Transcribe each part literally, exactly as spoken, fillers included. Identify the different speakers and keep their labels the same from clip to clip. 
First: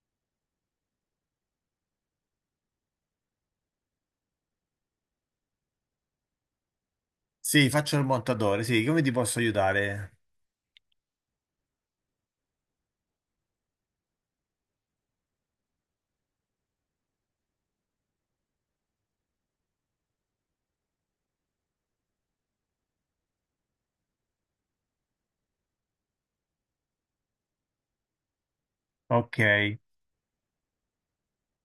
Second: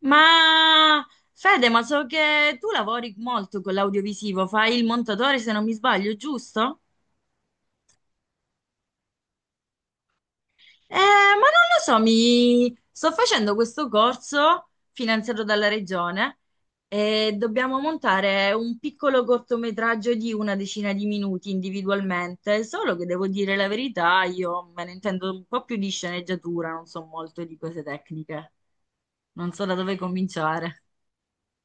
Speaker 1: Ma Fede, ma so che tu lavori molto con l'audiovisivo, fai il montatore se non mi sbaglio, giusto?
Speaker 2: Sì, faccio il montatore, sì, come ti posso aiutare?
Speaker 1: Eh, ma non lo so, mi sto facendo questo corso finanziato dalla regione e dobbiamo montare un piccolo cortometraggio di una decina di minuti individualmente, solo che devo dire la verità, io me ne intendo un po' più di sceneggiatura, non so molto di cose tecniche,
Speaker 2: Ok.
Speaker 1: non so da dove cominciare.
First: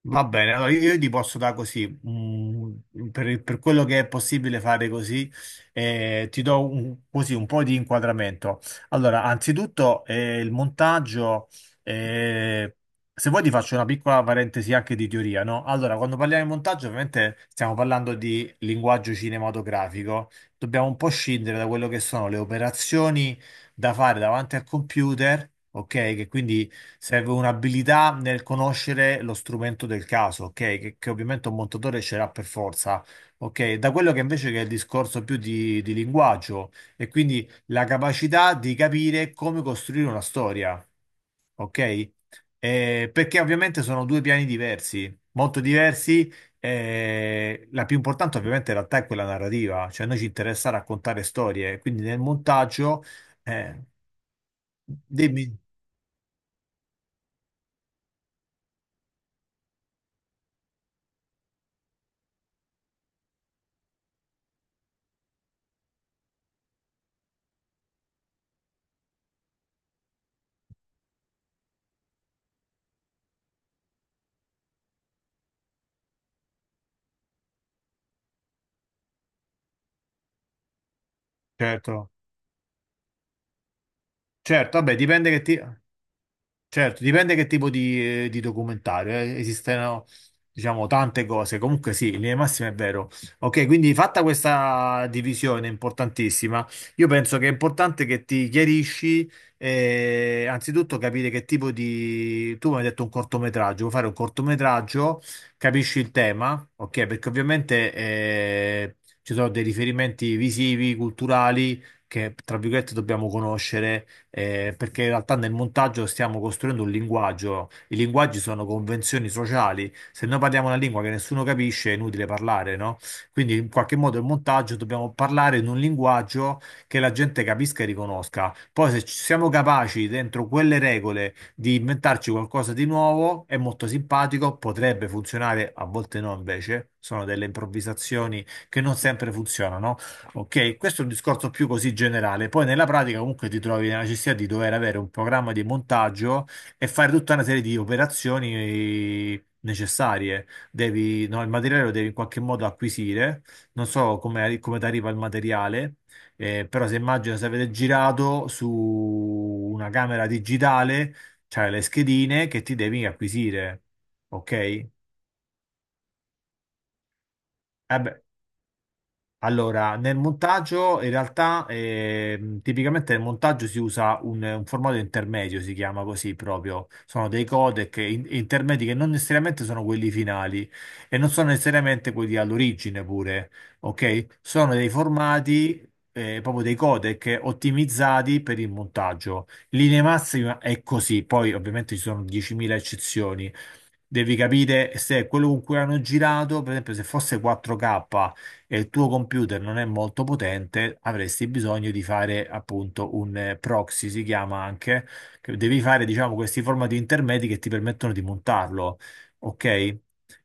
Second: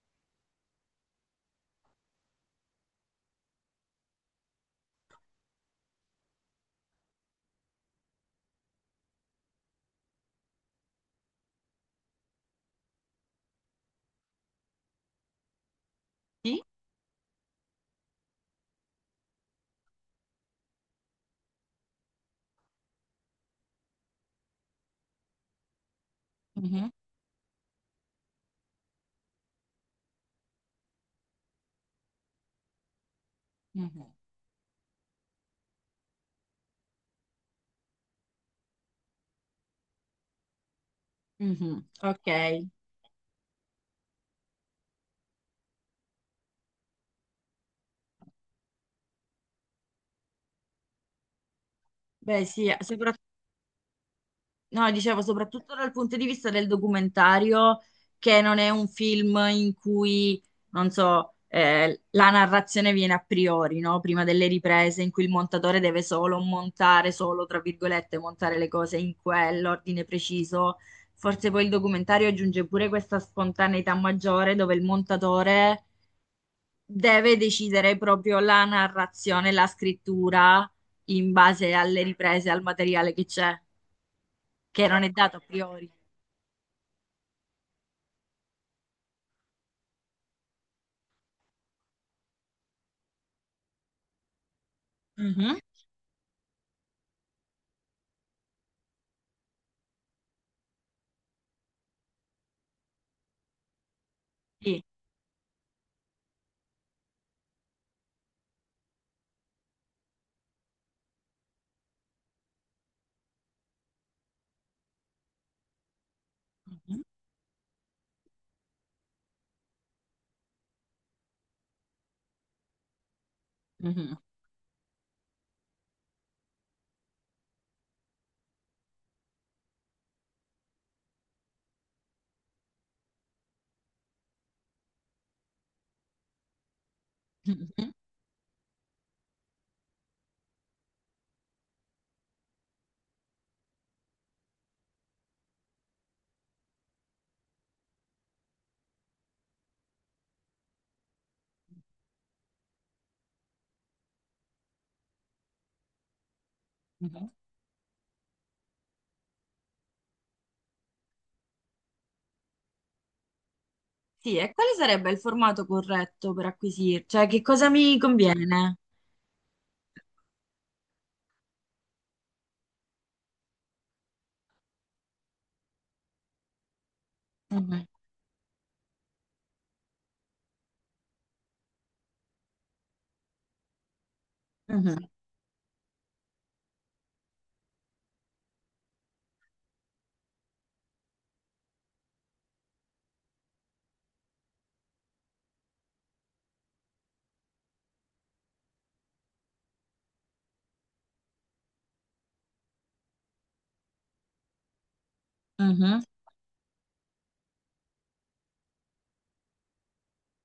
Speaker 2: Va bene, allora io, io ti posso dare così, mm, per, per quello che è possibile fare così, eh, ti do un, così un po' di inquadramento. Allora, anzitutto eh, il montaggio, eh, se vuoi ti faccio una piccola parentesi anche di teoria, no? Allora, quando parliamo di
Speaker 1: Sì?
Speaker 2: montaggio, ovviamente stiamo parlando di linguaggio cinematografico, dobbiamo un po' scindere da quello che sono le operazioni da fare davanti al computer, ok? Che quindi
Speaker 1: Mhm,
Speaker 2: serve un'abilità nel conoscere lo strumento del caso, ok? Che, che ovviamente un montatore ce l'ha per forza, ok? Da
Speaker 1: mhm,
Speaker 2: quello che invece che è il discorso più di, di linguaggio e quindi la capacità di capire come costruire una storia,
Speaker 1: mhm.
Speaker 2: ok?
Speaker 1: Ok.
Speaker 2: Eh, perché ovviamente sono due piani diversi, molto diversi. Eh, la più importante ovviamente in realtà è quella narrativa, cioè a noi ci interessa raccontare storie, quindi nel
Speaker 1: Beh, sì,
Speaker 2: montaggio...
Speaker 1: sopra-
Speaker 2: eh,
Speaker 1: no, dicevo
Speaker 2: Dimmi,
Speaker 1: soprattutto dal punto di vista del documentario, che non è un film in cui, non so, eh, la narrazione viene a priori, no? Prima delle riprese, in cui il montatore deve solo montare, solo, tra virgolette, montare le cose in quell'ordine preciso. Forse poi il documentario aggiunge pure questa spontaneità maggiore dove il montatore deve decidere proprio la narrazione, la scrittura in base alle
Speaker 2: certo.
Speaker 1: riprese, al materiale che c'è.
Speaker 2: Certo,
Speaker 1: Che
Speaker 2: vabbè,
Speaker 1: non è
Speaker 2: dipende
Speaker 1: dato a
Speaker 2: che ti-
Speaker 1: priori.
Speaker 2: certo, dipende che tipo di, eh, di documentario. Eh. Esistono, diciamo, tante cose. Comunque sì, in linea di massima è vero. Ok, quindi fatta questa
Speaker 1: Mhm.
Speaker 2: divisione importantissima, io penso che è importante che ti chiarisci, eh, anzitutto capire che tipo di... Tu mi hai detto un cortometraggio, vuoi fare un
Speaker 1: Sì.
Speaker 2: cortometraggio, capisci il tema, ok? Perché ovviamente eh, ci sono dei riferimenti visivi, culturali, che, tra virgolette, dobbiamo conoscere eh, perché in realtà nel montaggio stiamo costruendo un
Speaker 1: Mhm.
Speaker 2: linguaggio, i linguaggi sono convenzioni sociali, se noi parliamo una lingua che nessuno capisce è inutile parlare, no? Quindi in qualche
Speaker 1: Mhm.
Speaker 2: modo il montaggio dobbiamo parlare in un linguaggio che la gente capisca e riconosca. Poi se ci siamo capaci dentro quelle regole di inventarci qualcosa di nuovo, è molto simpatico, potrebbe funzionare, a volte no invece, sono delle
Speaker 1: Mhm.
Speaker 2: improvvisazioni che non sempre funzionano. Ok, questo è un discorso più così generale. Poi nella pratica comunque ti trovi nella necessità di dover avere un programma di montaggio e fare tutta una serie di operazioni necessarie. Devi, no, il materiale lo devi in qualche modo acquisire. Non so come, come ti arriva il materiale, eh, però se
Speaker 1: Mhm.
Speaker 2: immagino se avete girato su una camera digitale, c'hai le schedine che ti devi acquisire.
Speaker 1: Sì,
Speaker 2: Ok?
Speaker 1: e quale
Speaker 2: Eh
Speaker 1: sarebbe il formato corretto per acquisire? Cioè, che cosa mi
Speaker 2: beh,
Speaker 1: conviene?
Speaker 2: Allora, nel montaggio in realtà ehm, tipicamente nel montaggio si usa un, un formato intermedio, si chiama così proprio. Sono dei
Speaker 1: Mhm.
Speaker 2: codec in- intermedi che non necessariamente sono quelli finali e non sono necessariamente quelli all'origine pure, ok? Sono dei
Speaker 1: Mhm.
Speaker 2: formati, eh, proprio dei codec ottimizzati per il montaggio. In linea massima è così, poi ovviamente ci sono diecimila eccezioni. Devi capire se quello con cui hanno girato, per esempio, se fosse quattro K e il tuo computer non è molto potente, avresti bisogno di fare appunto un eh, proxy, si chiama anche, che devi
Speaker 1: Mhm.
Speaker 2: fare diciamo questi formati intermedi che ti permettono di montarlo, ok?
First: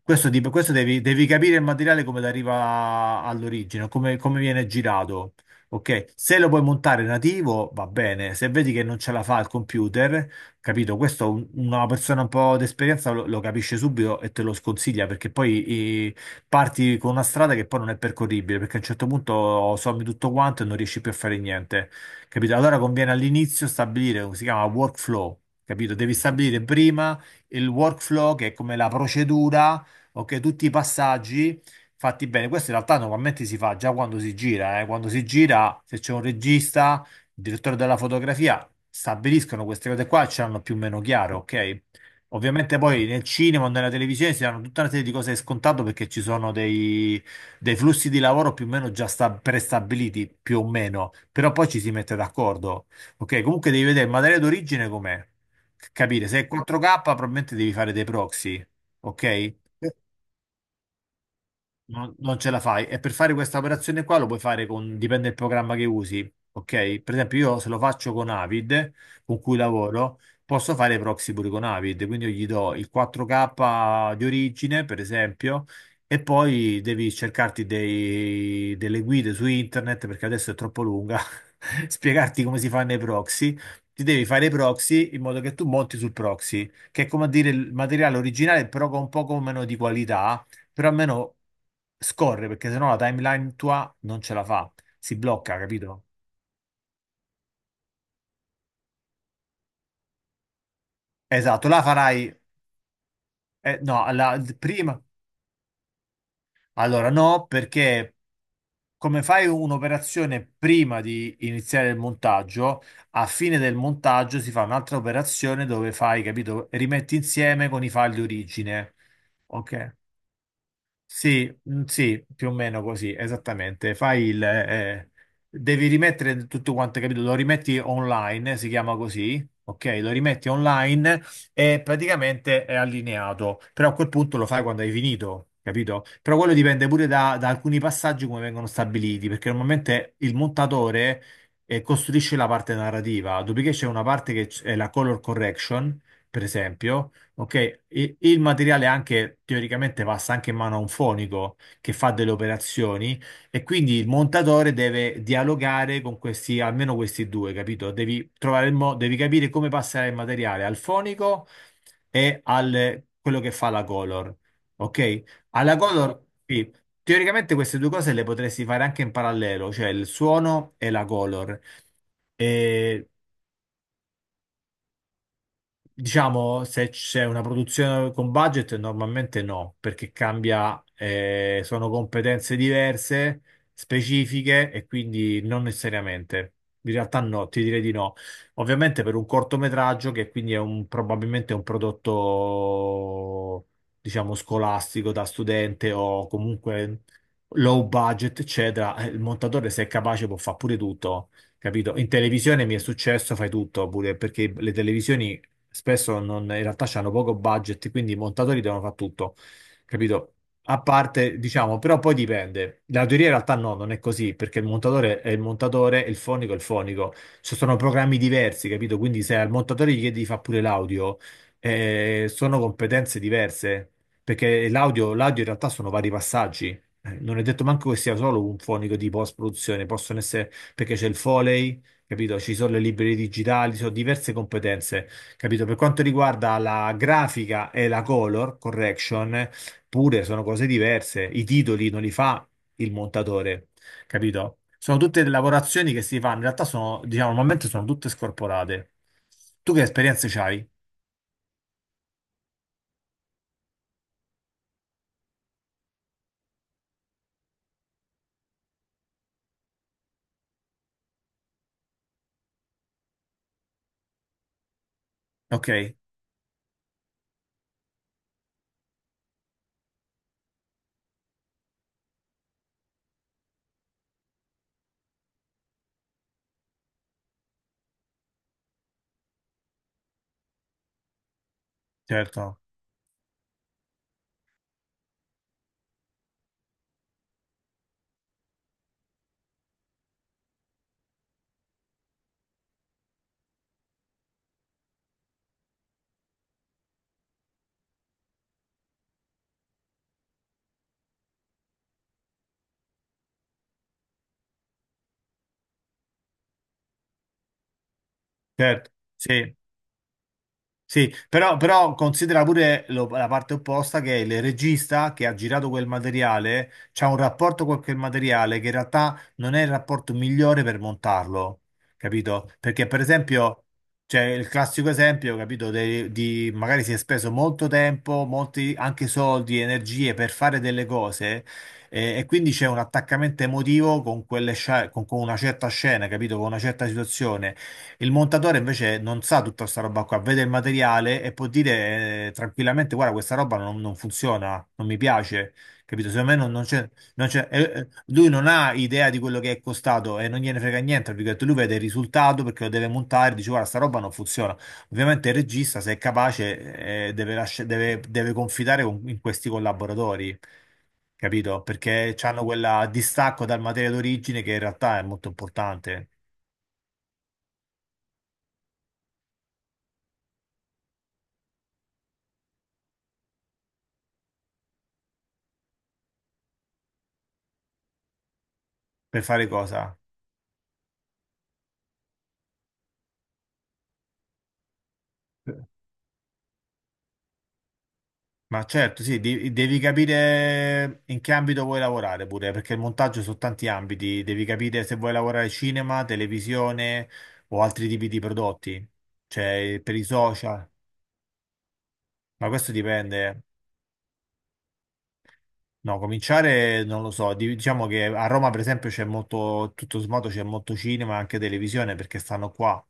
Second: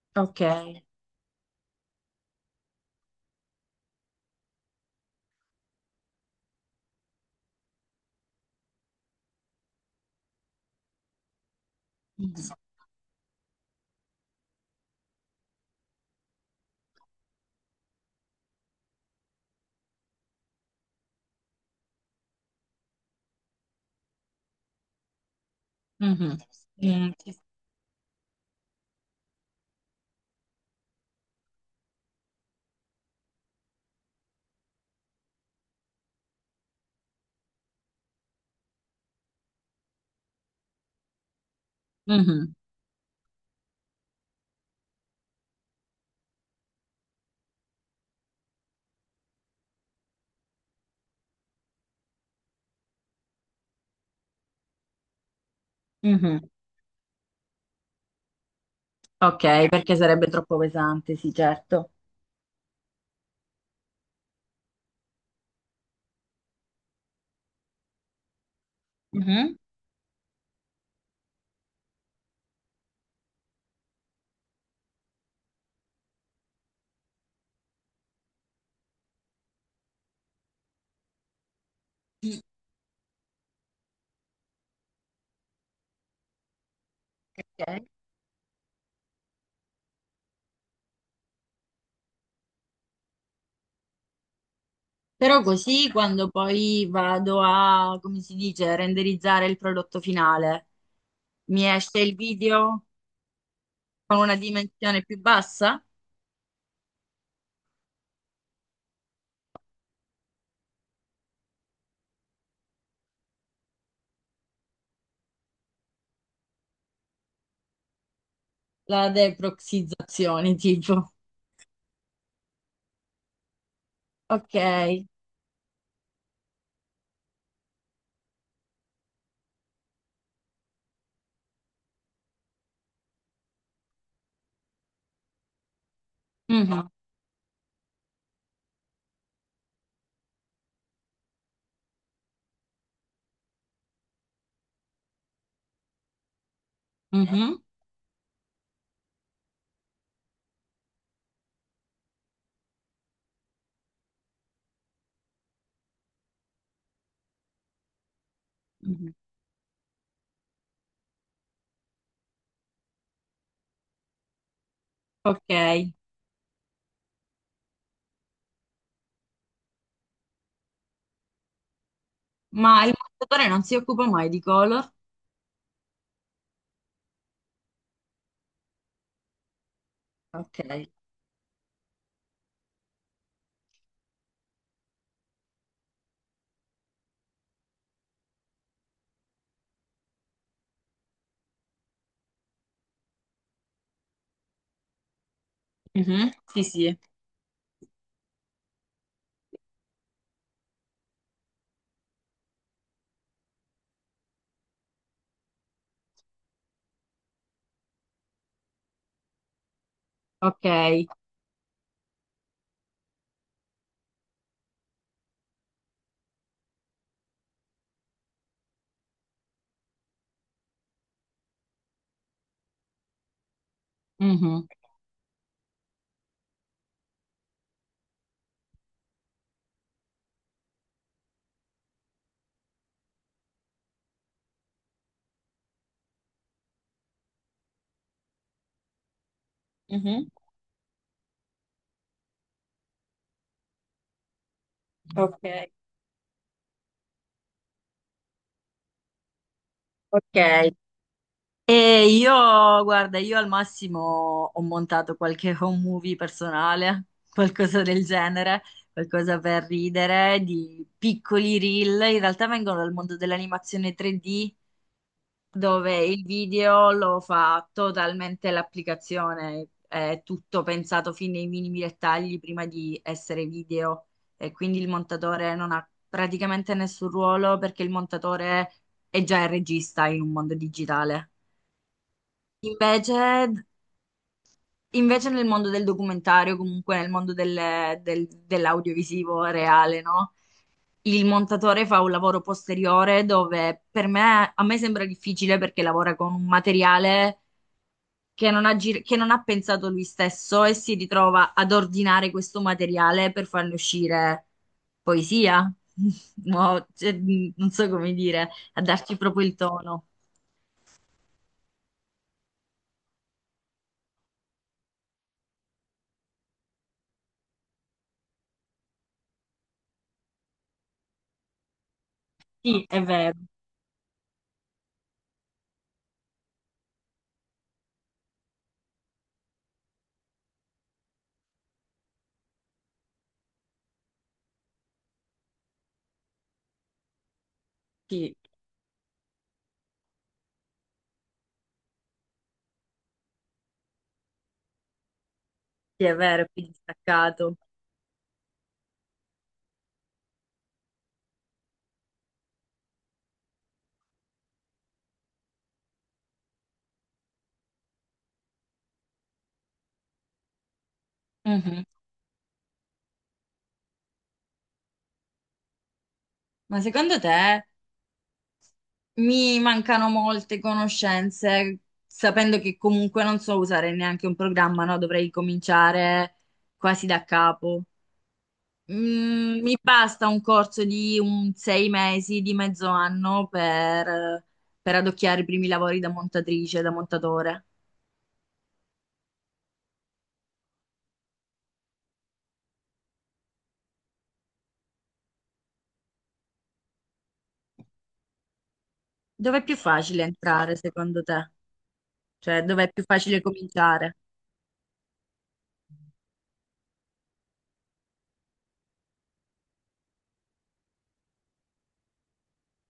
Speaker 2: Questo,
Speaker 1: Ok.
Speaker 2: di- questo devi, devi capire il materiale come arriva all'origine, come, come viene girato. Ok, se lo puoi montare nativo va bene, se vedi che non ce la fa il computer, capito? Questo un- una persona un
Speaker 1: Mhm.
Speaker 2: po' d'esperienza lo, lo capisce subito e te lo sconsiglia perché poi parti con una strada che poi non è percorribile, perché a un certo punto sommi tutto quanto e non riesci più a fare niente, capito? Allora conviene all'inizio stabilire, si chiama workflow, capito? Devi
Speaker 1: Mhm.
Speaker 2: stabilire
Speaker 1: Mhm.
Speaker 2: prima il workflow, che è come la procedura, ok? Tutti i passaggi fatti bene. Questo in realtà normalmente si fa già quando si gira, eh. Quando si gira, se c'è un regista, il direttore della fotografia, stabiliscono queste cose qua e ce l'hanno più o meno chiaro, ok?
Speaker 1: Mhm.
Speaker 2: Ovviamente poi nel cinema o nella televisione si hanno tutta una serie di cose scontato perché ci sono dei, dei flussi di lavoro più o meno già sta- prestabiliti, più o meno, però poi ci si mette d'accordo. Ok, comunque devi vedere il materiale d'origine com'è, capire
Speaker 1: Mhm.
Speaker 2: se è quattro K probabilmente devi fare dei proxy, ok?
Speaker 1: Ok, perché sarebbe troppo pesante, sì, certo.
Speaker 2: Non, non ce la fai. E per fare questa operazione qua lo puoi fare con, dipende dal programma che usi, ok? Per esempio io se lo faccio con Avid, con cui
Speaker 1: Mhm.
Speaker 2: lavoro, posso fare i proxy pure con Avid, quindi io gli do il quattro K di origine, per esempio, e poi devi cercarti dei- delle guide su internet, perché adesso è troppo lunga, spiegarti come si fanno i proxy. Ti devi fare i proxy in modo che tu monti sul proxy, che è come a dire il
Speaker 1: Ok.
Speaker 2: materiale originale, però con un poco meno di qualità, però almeno scorre perché sennò la timeline tua non ce la fa, si
Speaker 1: Però
Speaker 2: blocca,
Speaker 1: così
Speaker 2: capito?
Speaker 1: quando poi vado a, come si dice, renderizzare il prodotto finale, mi
Speaker 2: Esatto, la
Speaker 1: esce il
Speaker 2: farai,
Speaker 1: video
Speaker 2: eh, no,
Speaker 1: con una
Speaker 2: alla, prima,
Speaker 1: dimensione più bassa?
Speaker 2: allora no, perché come fai un'operazione prima di iniziare il montaggio, a fine del montaggio si fa un'altra operazione dove fai, capito? Rimetti insieme con i file di origine,
Speaker 1: La
Speaker 2: ok?
Speaker 1: deproxizzazione, tipo.
Speaker 2: Sì, mm, sì, più o meno così, esattamente. Fai il,
Speaker 1: Ok.
Speaker 2: eh, eh, devi rimettere tutto quanto, capito? Lo rimetti online, si chiama così, ok? Lo rimetti online e praticamente è allineato, però a quel punto lo fai quando hai finito, capito? Però quello dipende
Speaker 1: Mhm,
Speaker 2: pure da, da alcuni passaggi come vengono stabiliti, perché normalmente il montatore, eh, costruisce la parte narrativa, dopodiché c'è una parte che c- è la color correction, per esempio.
Speaker 1: mhm,
Speaker 2: Ok, I- il materiale anche teoricamente passa anche in mano a un fonico che fa delle operazioni e quindi il montatore deve dialogare con questi, almeno questi due, capito? Devi trovare il modo,
Speaker 1: mhm.
Speaker 2: devi capire come passare il materiale al fonico e al quello che fa la color. Ok? Alla
Speaker 1: Ok.
Speaker 2: color, sì, teoricamente queste due cose le potresti fare anche in parallelo, cioè il suono e la color.
Speaker 1: Ma il montatore non si occupa mai di color?
Speaker 2: Diciamo, se c'è una produzione con budget, normalmente no, perché
Speaker 1: Ok.
Speaker 2: cambia, eh, sono competenze diverse, specifiche e quindi non necessariamente. In realtà no, ti direi di no. Ovviamente per un cortometraggio, che quindi è un, probabilmente un prodotto, diciamo, scolastico da studente o
Speaker 1: Mhm, sì, sì.
Speaker 2: comunque low budget, eccetera, eh, il montatore se è capace può fare pure tutto. Capito? In televisione mi è successo, fai tutto pure perché le televisioni spesso non- in realtà hanno poco budget, quindi i montatori devono fare tutto, capito?
Speaker 1: Ok.
Speaker 2: A parte, diciamo, però poi dipende. La teoria in realtà no, non è così, perché il montatore è il montatore e il fonico è il fonico. Ci sono programmi diversi, capito? Quindi se al montatore gli chiedi di fare pure l'audio, eh, sono competenze diverse,
Speaker 1: Mhm,
Speaker 2: perché l'audio l'audio in realtà sono vari passaggi. Eh, Non è detto manco che sia solo un fonico di post-produzione, possono essere perché c'è il Foley, capito? Ci sono le librerie digitali, ci sono diverse competenze. Capito? Per quanto riguarda la grafica e la color correction, pure
Speaker 1: mhm.
Speaker 2: sono cose diverse. I titoli non li fa il montatore, capito? Sono tutte
Speaker 1: Ok.
Speaker 2: lavorazioni che si fanno, in realtà sono, diciamo, normalmente sono tutte scorporate. Tu che esperienze
Speaker 1: Ok.
Speaker 2: c'hai?
Speaker 1: E io, guarda, io al massimo ho montato qualche home movie personale, qualcosa del genere, qualcosa per ridere, di piccoli reel. In realtà vengono dal mondo dell'animazione tre D,
Speaker 2: Ok,
Speaker 1: dove il video lo fa totalmente l'applicazione, è tutto pensato fin nei minimi dettagli prima di essere video. E quindi il montatore non ha praticamente nessun ruolo perché il montatore è già il regista in un mondo digitale.
Speaker 2: certo,
Speaker 1: Invece, invece nel mondo del documentario, comunque nel mondo del- del- dell'audiovisivo reale, no? Il montatore fa un lavoro posteriore dove per me, a me sembra difficile perché lavora con un materiale che non ha, gir- che non ha pensato lui stesso e si ritrova ad ordinare questo materiale per farne uscire poesia. No, cioè, non so come dire, a
Speaker 2: certo,
Speaker 1: darci proprio il
Speaker 2: sì.
Speaker 1: tono.
Speaker 2: Sì, però, però considera pure lo- la parte opposta che il regista che ha girato quel materiale c'ha un rapporto con quel materiale che in realtà non è il rapporto migliore per montarlo, capito?
Speaker 1: Sì,
Speaker 2: Perché per
Speaker 1: è vero,
Speaker 2: esempio, c'è il classico esempio, capito, de- di magari si è speso molto tempo, molti anche soldi, energie per fare delle cose, eh, e quindi c'è un attaccamento emotivo con quelle scia- con con una certa scena, capito, con una certa situazione. Il
Speaker 1: sì,
Speaker 2: montatore invece non sa tutta questa roba qua, vede il materiale e può dire eh, tranquillamente: Guarda, questa roba non, non funziona, non mi piace.
Speaker 1: sì,
Speaker 2: Capito?
Speaker 1: è
Speaker 2: Secondo me
Speaker 1: vero, è
Speaker 2: non,
Speaker 1: più
Speaker 2: non c'è. Non c'è-
Speaker 1: distaccato.
Speaker 2: eh, eh, lui non ha idea di quello che è costato e non gliene frega niente. Tra virgolette. Lui vede il risultato perché lo deve montare. Dice: Guarda, sta roba non funziona. Ovviamente il regista, se è capace, eh, deve, lascia- deve- deve confidare con- in questi collaboratori. Capito?
Speaker 1: Mhm.
Speaker 2: Perché hanno quel distacco dal materiale d'origine che in realtà è molto importante.
Speaker 1: Ma secondo te mi mancano molte conoscenze, sapendo che comunque non so usare neanche un programma, no? Dovrei cominciare quasi da capo.
Speaker 2: Per fare
Speaker 1: Mm, mi
Speaker 2: cosa?
Speaker 1: basta un corso di un sei mesi, di mezzo anno per, per adocchiare i primi lavori da montatrice, da montatore.
Speaker 2: Ma certo, sì, di- devi capire in che ambito vuoi lavorare pure, perché il montaggio su tanti ambiti, devi capire se vuoi lavorare cinema, televisione o altri tipi di prodotti,
Speaker 1: Dov'è più
Speaker 2: cioè per i
Speaker 1: facile
Speaker 2: social,
Speaker 1: entrare, secondo te?
Speaker 2: ma
Speaker 1: Cioè,
Speaker 2: questo
Speaker 1: dov'è più facile
Speaker 2: dipende.
Speaker 1: cominciare?
Speaker 2: No, cominciare non lo so, di- diciamo che a Roma per esempio c'è molto, tutto sommato c'è molto cinema, anche televisione perché stanno qua.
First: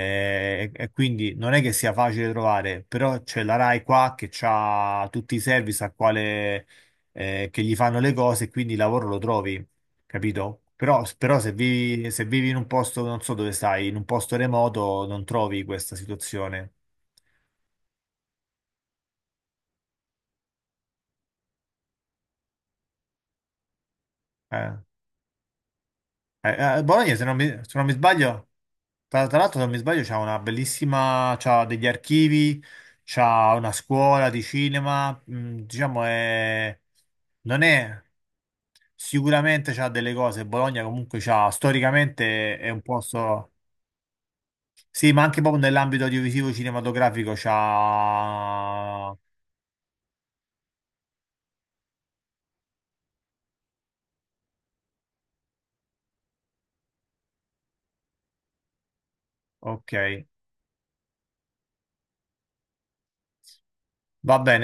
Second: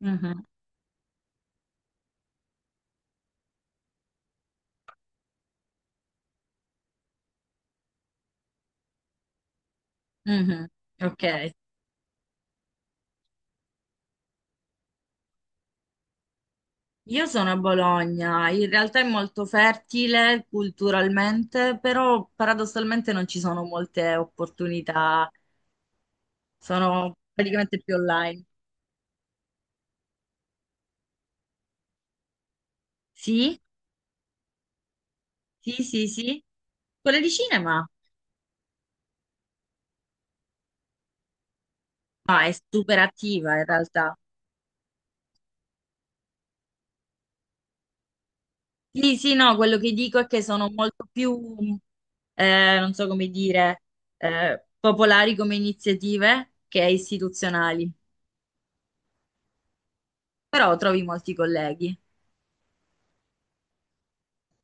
Speaker 1: Mhm.
Speaker 2: e, e quindi non è che sia facile trovare, però c'è la Rai qua che ha tutti i service a quale, eh, che gli fanno le cose e quindi il lavoro lo trovi, capito?
Speaker 1: Mhm.
Speaker 2: Però,
Speaker 1: Ok.
Speaker 2: però se vivi, se vivi in un posto, non so dove stai, in un posto remoto non trovi questa situazione.
Speaker 1: Io sono a Bologna, in realtà è molto fertile culturalmente, però paradossalmente non ci sono molte
Speaker 2: Eh,
Speaker 1: opportunità,
Speaker 2: eh, eh,
Speaker 1: sono
Speaker 2: Bologna, se non mi, se
Speaker 1: praticamente
Speaker 2: non mi
Speaker 1: più online.
Speaker 2: sbaglio... Tra tra l'altro, se non mi sbaglio, c'ha una bellissima, c'ha degli archivi, c'ha
Speaker 1: Sì,
Speaker 2: una scuola di cinema, mm,
Speaker 1: sì,
Speaker 2: diciamo
Speaker 1: sì, sì.
Speaker 2: è,
Speaker 1: Quella di
Speaker 2: non
Speaker 1: cinema?
Speaker 2: è, sicuramente c'ha delle cose, Bologna comunque c'ha,
Speaker 1: Ma è
Speaker 2: storicamente è un
Speaker 1: super
Speaker 2: posto,
Speaker 1: attiva in realtà.
Speaker 2: sì, ma anche proprio nell'ambito audiovisivo cinematografico c'ha,
Speaker 1: Sì, sì, no, quello che dico è che sono molto più, eh, non so come dire, eh, popolari come iniziative che istituzionali,
Speaker 2: ok,
Speaker 1: però trovi molti colleghi.
Speaker 2: va bene.